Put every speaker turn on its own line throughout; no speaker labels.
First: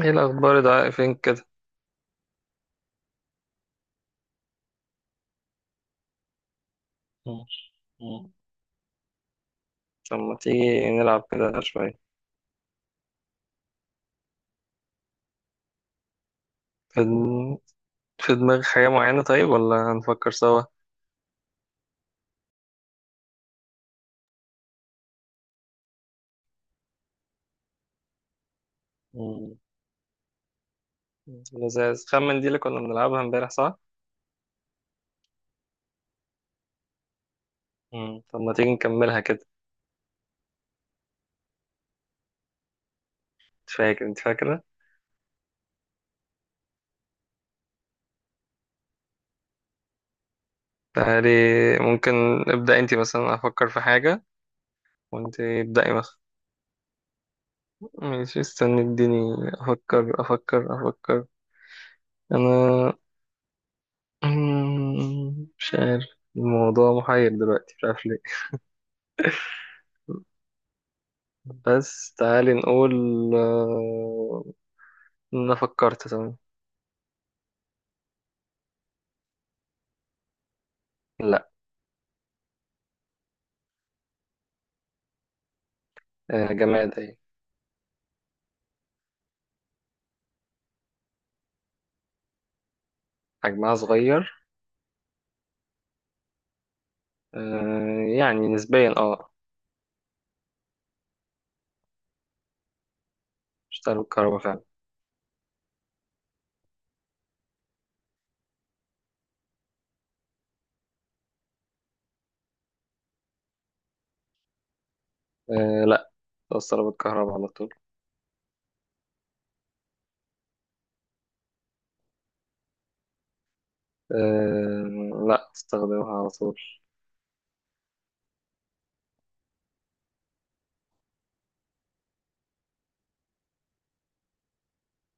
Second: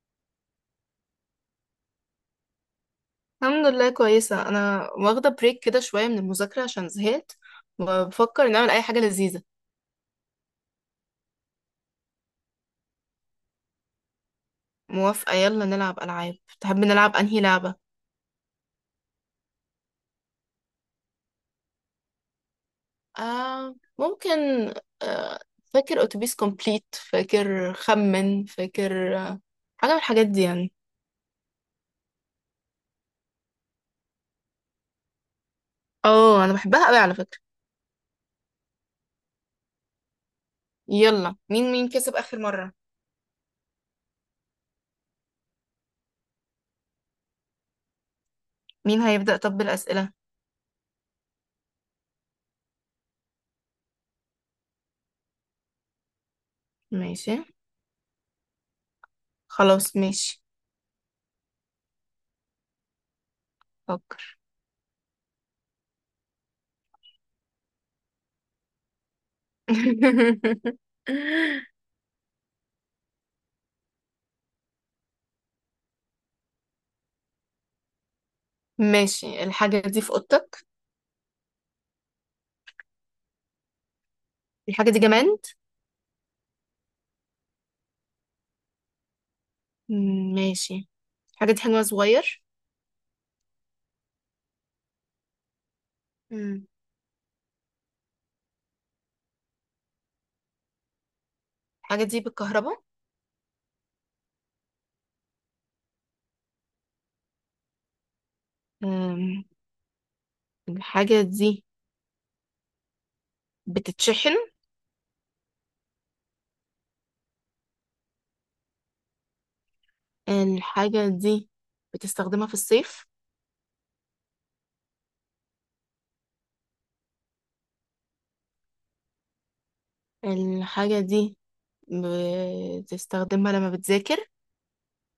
ايه الاخبار يا دعاء، فين كده؟
الحمد لله، كويسة. أنا واخدة بريك كده شوية من المذاكرة عشان زهقت
مم. مم.
وبفكر نعمل أي حاجة لذيذة.
طب ما تيجي نلعب كده شويه؟
موافقة، يلا نلعب ألعاب. تحب
في
نلعب أنهي
دم-
لعبة؟
في دماغك حاجه معينه، طيب ولا هنفكر سوا؟
آه، ممكن. آه. فاكر أتوبيس كومبليت؟ فاكر خمن؟ فاكر؟ آه.
مم.
حاجة من الحاجات دي يعني.
لذيذ، خمن دي اللي كنا بنلعبها امبارح صح؟
اه، أنا بحبها أوي على فكرة.
مم. طب ما تيجي نكملها كده؟
يلا، مين كسب آخر مرة؟
انت فاكره؟
مين هيبدأ طب بالأسئلة؟
تعالي، ممكن. ابدا انت مثلا، افكر في حاجه وانت ابداي مثلا.
ماشي.
ماشي، استني، اديني.
خلاص،
افكر
ماشي.
افكر افكر انا.
فكر.
مش عارف. الموضوع محير دلوقتي، مش عارف ليه. بس تعالي نقول. آه، انا فكرت، تمام.
ماشي، الحاجة دي في أوضتك؟
لا.
الحاجة دي جماد.
آه، جماد اهي.
مم، ماشي. الحاجة دي حجمها صغير.
حجمها صغير.
مم.
آه، يعني نسبيا، اه.
الحاجة دي بالكهرباء.
بتشتغل بالكهرباء فعلا.
أم، الحاجة دي بتتشحن؟
آه، لا. توصلها بالكهرباء على طول.
الحاجة دي بتستخدمها في الصيف؟
آه، لا، استخدمها على طول.
الحاجة دي بتستخدمها لما بتذاكر؟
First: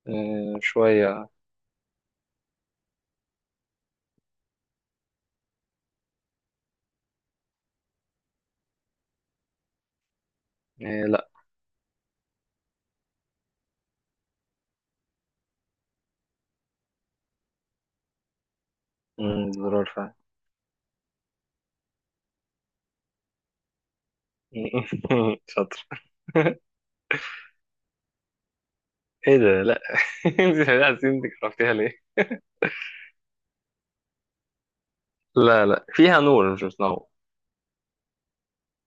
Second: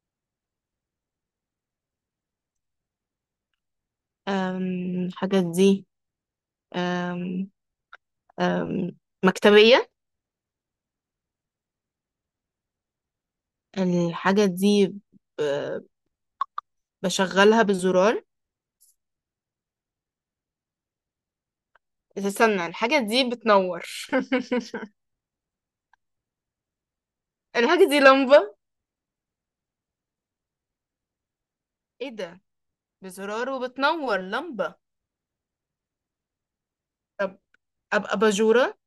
آه، شوية.
الحاجة دي. أم، أم، مكتبية؟
آه، لا.
الحاجة دي ب- بشغلها بالزرار.
زرار فعلا.
استنى، الحاجة دي بتنور!
شاطر.
الحاجة دي لمبة.
ايه ده؟ لا. انت عايزين عرفتيها ليه؟
ايه ده؟ بزرار وبتنور، لمبة.
لا، لا، فيها نور مش بتنور.
طب أبقى باجورة.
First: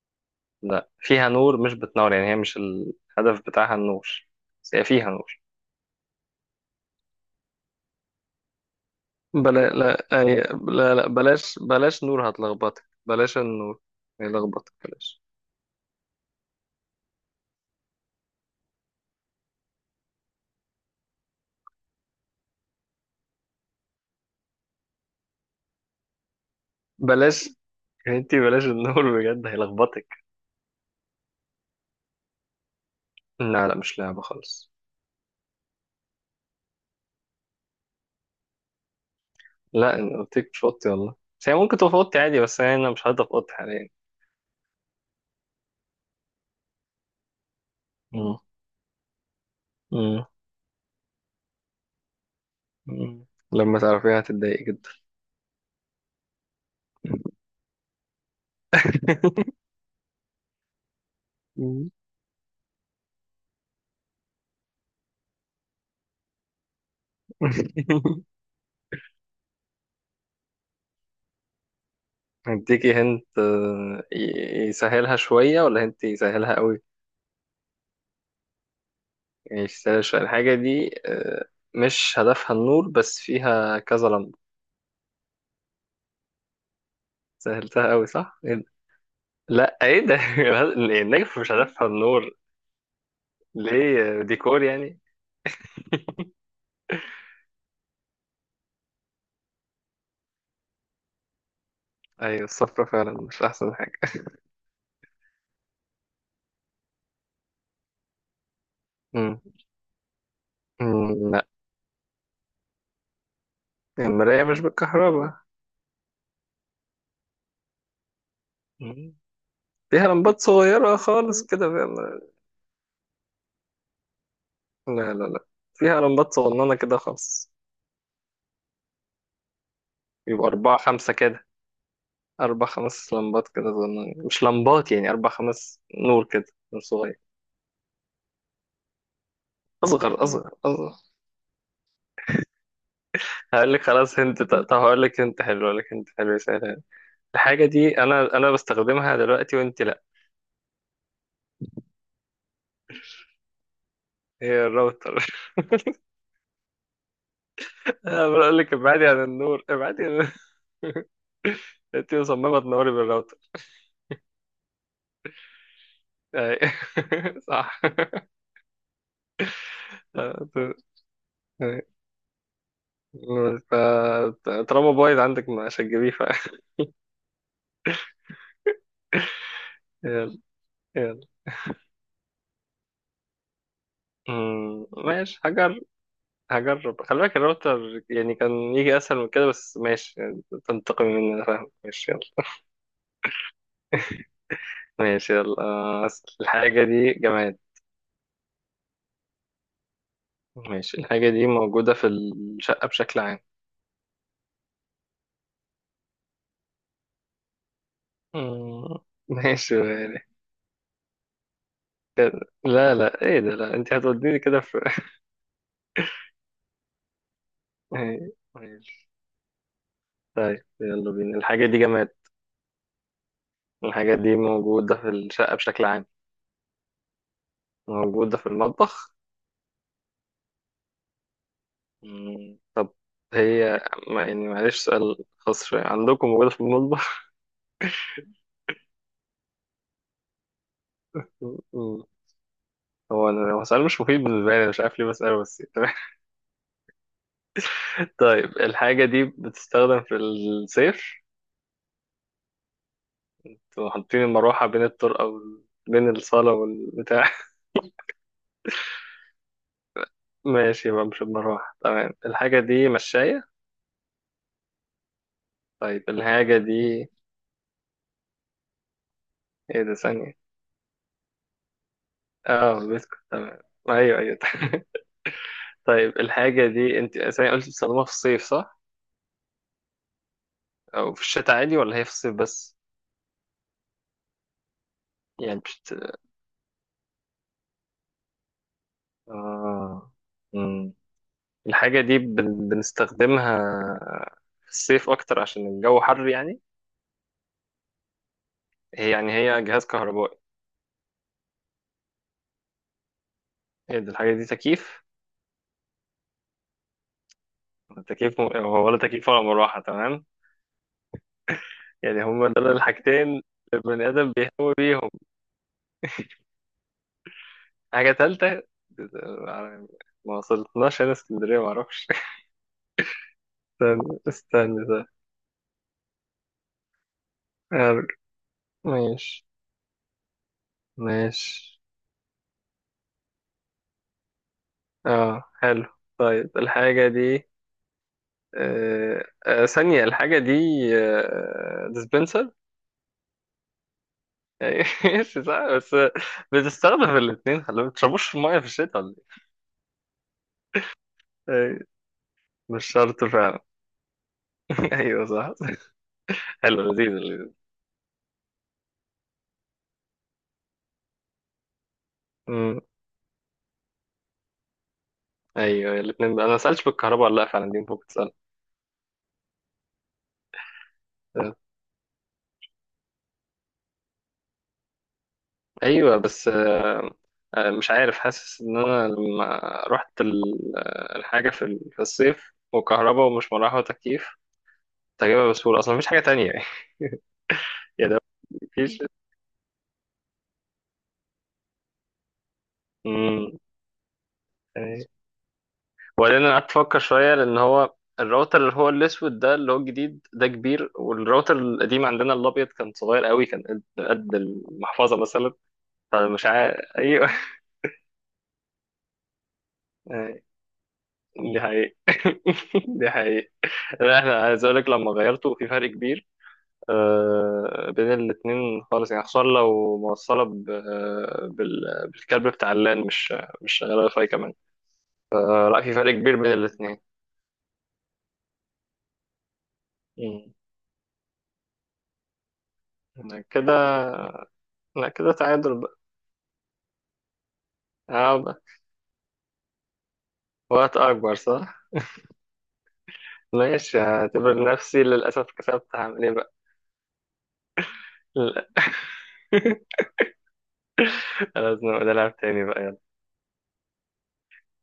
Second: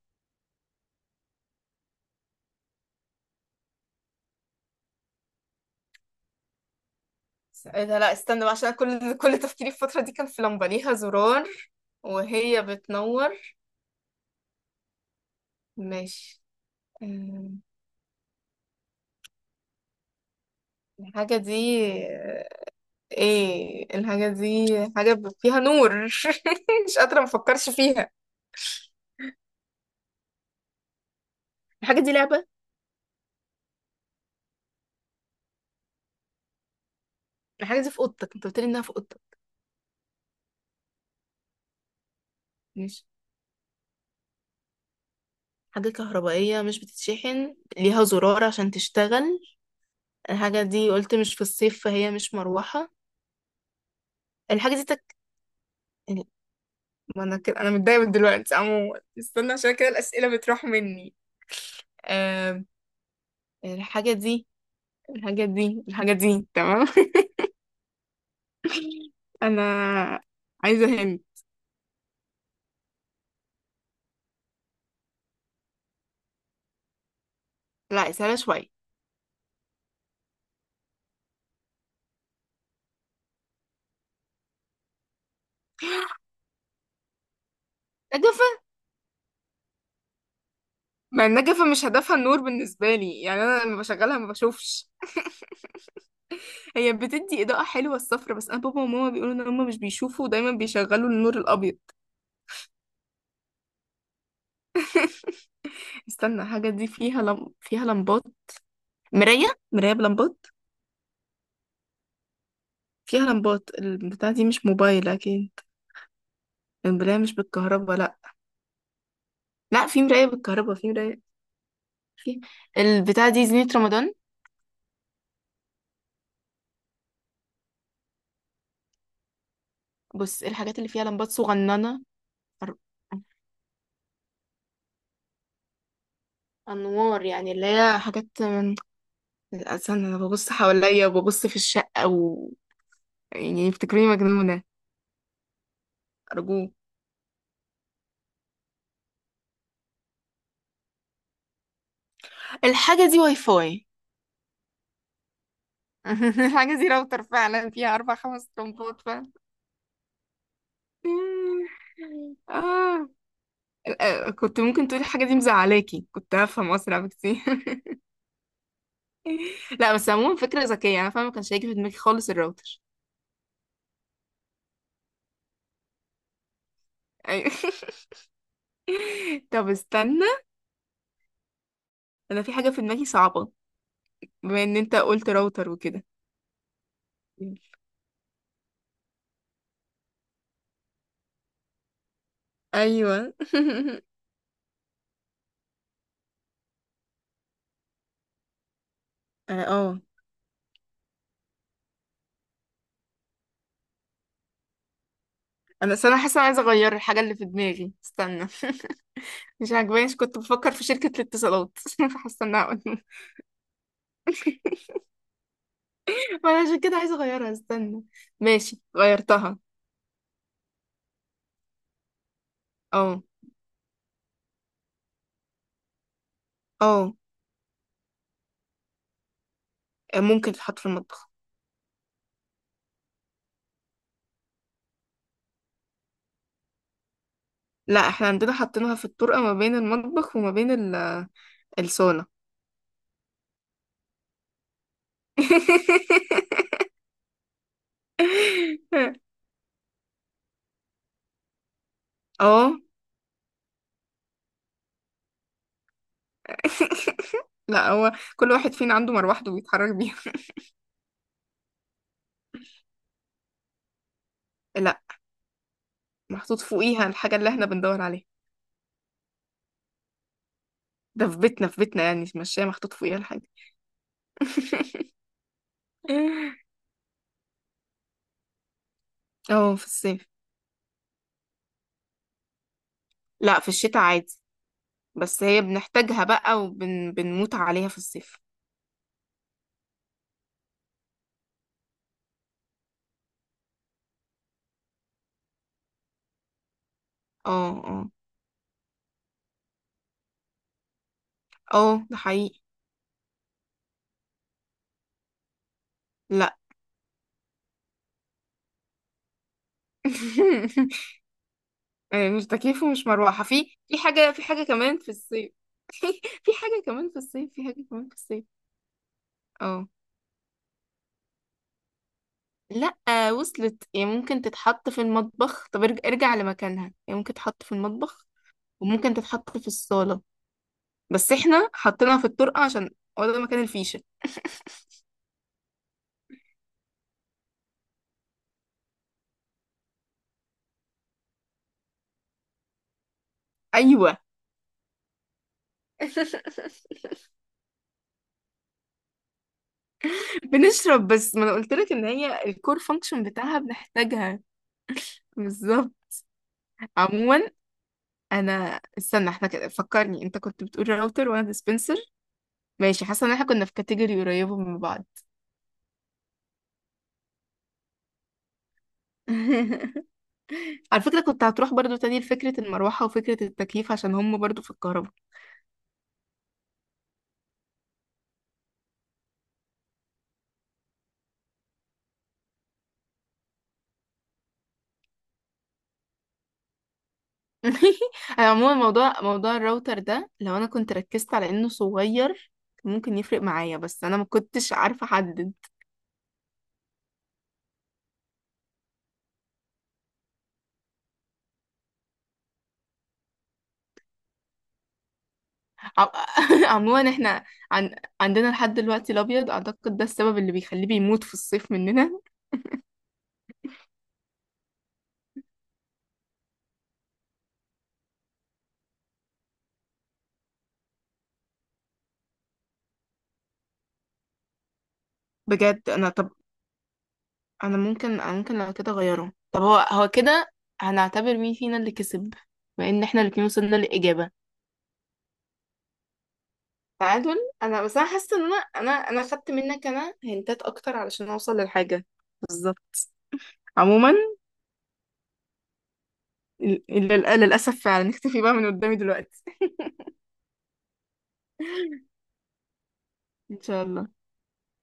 لا، فيها نور مش بتنور، يعني هي مش الهدف بتاعها النور. بس هي فيها نور.
إيه ده؟ لا، استنى بقى، عشان كل كل
بلا
تفكيري في الفترة دي
لا
كان
أي...
في لمبة ليها
لا، لا،
زرار
بلاش، بلاش نور،
وهي
هتلخبطك،
بتنور.
بلاش النور. هيلخبطك، بلاش.
ماشي. أم، الحاجة دي. ايه الحاجة دي؟ حاجة فيها نور. مش قادرة،
بلاش،
مفكرش فيها.
انتي بلاش النور بجد، هيلخبطك.
الحاجة دي لعبة؟
لا، لا، مش لعبة خالص.
الحاجة دي في أوضتك، انت قلتلي انها في أوضتك.
لا، انا قلت لك مش في اوضتي والله، بس هي ممكن تبقى في اوضتي عادي، بس انا
ماشي.
مش هقدر في اوضتي حاليا.
حاجة كهربائية مش بتتشحن، ليها
مم.
زرار عشان تشتغل.
مم.
الحاجة دي قلت مش في الصيف، فهي مش مروحة.
مم. لما تعرفيها هتتضايقي
الحاجة دي
جدا.
ما انا كده، انا متضايقه من دلوقتي. عموما استنى، عشان كده الاسئله بتروح مني.
مم.
آه. الحاجه دي. الحاجه دي تمام. انا عايزه هند.
اديكي هنت. آه، يسهلها شوية ولا هنت يسهلها قوي؟
لا، سهله شويه.
يعني يسهلها شوية الحاجة دي، آه، مش هدفها النور بس فيها كذا لمبة. سهلتها قوي صح؟
نجفه.
إيه ده؟ لا، ايه ده؟
ما
النجف مش
النجفه مش
هدفها
هدفها
النور.
النور بالنسبه لي يعني. انا لما بشغلها
ليه؟
ما
ديكور
بشوفش.
يعني.
هي بتدي اضاءه حلوه، الصفرة، بس انا بابا وماما بيقولوا ان هم مش بيشوفوا ودايما بيشغلوا النور الابيض.
ايوه، الصفرة فعلا مش احسن حاجة.
استنى، الحاجه دي فيها لم... فيها لمبات.
مم.
مرايه. مرايه بلمبات.
لا.
فيها لمبات البتاعه
المراية
دي،
مش
مش موبايل
بالكهرباء.
اكيد. المرايه مش بالكهرباء، لا.
مم.
لا، في
فيها
مراية
لمبات
بالكهرباء، في
صغيرة
مراية.
خالص كده، فاهم؟
في البتاعة دي زينة رمضان.
لا، لا، لا، فيها لمبات صغننة كده خالص.
بص،
يبقى أربعة
الحاجات اللي فيها
خمسة
لمبات
كده.
صغننة.
أربع
أر-
خمس لمبات كده صغننين، مش لمبات يعني، 4 5 نور كده. نور صغير.
أنوار يعني، اللي هي حاجات من الأذان. أنا
أصغر،
ببص
أصغر، أصغر.
حواليا وببص في الشقة و... يعني يفتكروني مجنونة.
هقول لك هنت حلو
أرجوك.
سهل. الحاجة دي أنا بستخدمها دلوقتي، وأنت لأ.
الحاجة دي واي فاي.
هي الراوتر!
الحاجة دي راوتر فعلا، فيها أربع
أنا
خمس
بقول لك
لمبات
ابعدي عن
فعلا.
النور، ابعدي عن... أنت مصممة تنوري
آه.
بالراوتر.
آه، كنت ممكن تقولي الحاجة دي مزعلاكي، كنت
أي.
هفهم أسرع بكتير.
صح.
لا، بس عموما فكرة ذكية، أنا فاهمة، ما كانش هيجي في دماغي خالص الراوتر.
طالما بايظ عندك مش هتجيبيه،
أيوة. طب استنى،
يلا، يلا.
انا في حاجة في دماغي صعبة. بما ان انت قلت
ماشي
راوتر
حاجة.
وكده.
هجرب. خلي بالك الراوتر يعني كان يجي اسهل من كده، بس ماشي يعني، تنتقم مني انا فاهم، ماشي، يلا.
ايوه.
ماشي، يلا. آه، أسأل. الحاجة دي جماد.
اه. آه.
ماشي. الحاجة دي موجودة في الشقة بشكل عام.
انا اصل انا حاسة أنا عايزة اغير الحاجة اللي في دماغي، استنى.
مم،
مش
ماشي.
عاجبانيش،
يعني
كنت بفكر في شركة الاتصالات،
كده.
فحاسة انها، قلت.
لا، لا، ايه ده؟ لا، انت هتوديني كده في...
وانا عشان كده عايزة اغيرها، استنى.
إيه،
ماشي،
ماشي.
غيرتها.
طيب يلا بينا. الحاجة دي جماد.
اه.
الحاجة دي موجودة في الشقة بشكل عام.
اه.
موجودة في المطبخ.
ممكن تتحط في المطبخ.
طب، هي يعني معلش، سؤال خاص شوية، عندكم موجودة في المطبخ؟
لا، احنا عندنا حاطينها في الطرقة ما بين المطبخ وما بين الصالة.
هو سؤال مش مفيد بالنسبة لي، أنا مش عارف ليه بسأله، بس تمام. طيب الحاجة دي بتستخدم في الصيف؟
اه.
تبقوا حاطين المروحة بين الطرقة بين الصالة والبتاع.
لا، هو كل واحد فينا عنده مروحته بيتحرك بيها.
ماشي، يبقى مش المروحة، تمام. الحاجة دي مشاية؟
لا.
طيب الحاجة
محطوط فوقيها
دي...
الحاجة اللي احنا بندور عليها.
ايه ده؟ ثانية.
ده في بيتنا، في بيتنا يعني المشاية
اه،
محطوط فوقيها
بسكوت،
الحاجة.
تمام. ايوه، ايوه. طيب الحاجة دي انت ثانية قلت بتستخدمها في الصيف صح؟
اه، في الصيف.
أو في الشتاء عادي ولا هي في الصيف بس؟
لا، في الشتاء عادي، بس
يعني
هي
بشت...
بنحتاجها بقى وبنموت عليها في الصيف.
اه. الحاجة دي بنستخدمها في الصيف أكتر عشان الجو حر يعني.
اه. اه.
هي يعني هي جهاز كهربائي.
اه، ده حقيقي.
هي دي الحاجة دي تكييف؟
لا.
ولا تكييف ولا مروحة، تمام. يعني
مش
هما دول
تكييف ومش
الحاجتين اللي
مروحة. في
البني آدم
حاجة، في حاجة
بيهتم
كمان
بيهم.
في الصيف. في حاجة كمان في الصيف، في حاجة كمان
حاجة
في الصيف.
تالتة يعني.
اه.
ما وصلتناش، هنا اسكندرية معرفش.
لا، وصلت يعني.
استنى،
ممكن
استنى،
تتحط في
ده.
المطبخ، طب ارجع لمكانها. يعني ممكن تتحط في
أرجع.
المطبخ وممكن
ماشي،
تتحط في الصالة، بس احنا
ماشي.
حطيناها في الطرقة عشان هو ده مكان الفيشة.
اه حلو. طيب الحاجة دي... آه، آه، ثانية. الحاجة دي... آه، dispenser.
ايوه.
ماشي، صح بس. بنستخدم الاثنين، خلي بالك. ما تشربوش في الميه في الشتاء ولا؟
بنشرب، بس ما انا
ايه،
قلت
أيوة،
لك ان هي الكور
مش شرط
فانكشن بتاعها
فعلا.
بنحتاجها.
ايوه، صح.
بالظبط.
حلو، لذيذ،
عموما،
لذيذ.
انا استنى، احنا كده فكرني انت كنت بتقول راوتر وانا ديسبنسر.
أمم،
ماشي، حاسه ان احنا كنا في كاتيجوري قريبه من بعض.
ايوه، الاثنين انا ما سالتش بالكهرباء ولا لا فعلا، دي ممكن تسال.
على فكره كنت هتروح برضو تاني لفكره المروحه وفكره التكييف عشان هم برضو في الكهرباء.
ايوه، بس، آه، آه، مش عارف، حاسس ان انا لما رحت آه، الحاجه في في الصيف وكهرباء، ومش مروحه وتكييف، كنت هجيبها بسهوله اصلا، مفيش حاجه تانية يعني. يا ده،
انا عموما،
مفيش.
موضوع الراوتر ده، لو انا كنت ركزت على انه صغير كان ممكن يفرق
أمم،
معايا، بس انا ما كنتش عارفه احدد.
وبعدين انا قعدت افكر شويه، لان هو الراوتر اللي هو الاسود ده، اللي هو الجديد ده، كبير. والراوتر القديم عندنا الابيض كان صغير قوي، كان قد قد المحفظه مثلا.
ع-
فمش عارف،
عموما
ايوه.
احنا عن... عندنا لحد دلوقتي الابيض، اعتقد ده السبب اللي بيخليه بيموت في
دي
الصيف
حقيقة.
مننا.
دي حقيقة. لا، احنا عايز اقول لك، لما غيرته في فرق كبير، آه، بين الاتنين خالص يعني، خصوصا لو موصلة آه، بالكابل بتاع اللان، مش مش شغالة واي فاي كمان. آه، لا،
بجد
في
انا،
فرق
طب
كبير بين الاتنين.
انا ممكن أنا ممكن لو كده اغيره. طب هو هو كده
مم.
هنعتبر مين فينا اللي كسب؟ بما ان احنا الاتنين
كده.
وصلنا للاجابه.
لا، كده تعادل بقى.
تعادل. انا بس انا حاسه ان انا
آه،
انا انا خدت منك، انا هنتات اكتر
وقت
علشان
أكبر
اوصل
صح؟
للحاجه. بالظبط.
ماشي،
عموما
هعتبر نفسي للأسف كسبت. هعمل إيه بقى؟
للأسف فعلا. نختفي بقى من
لا.
قدامي دلوقتي.
لازم أبقى ألعب تاني بقى.
إن شاء الله.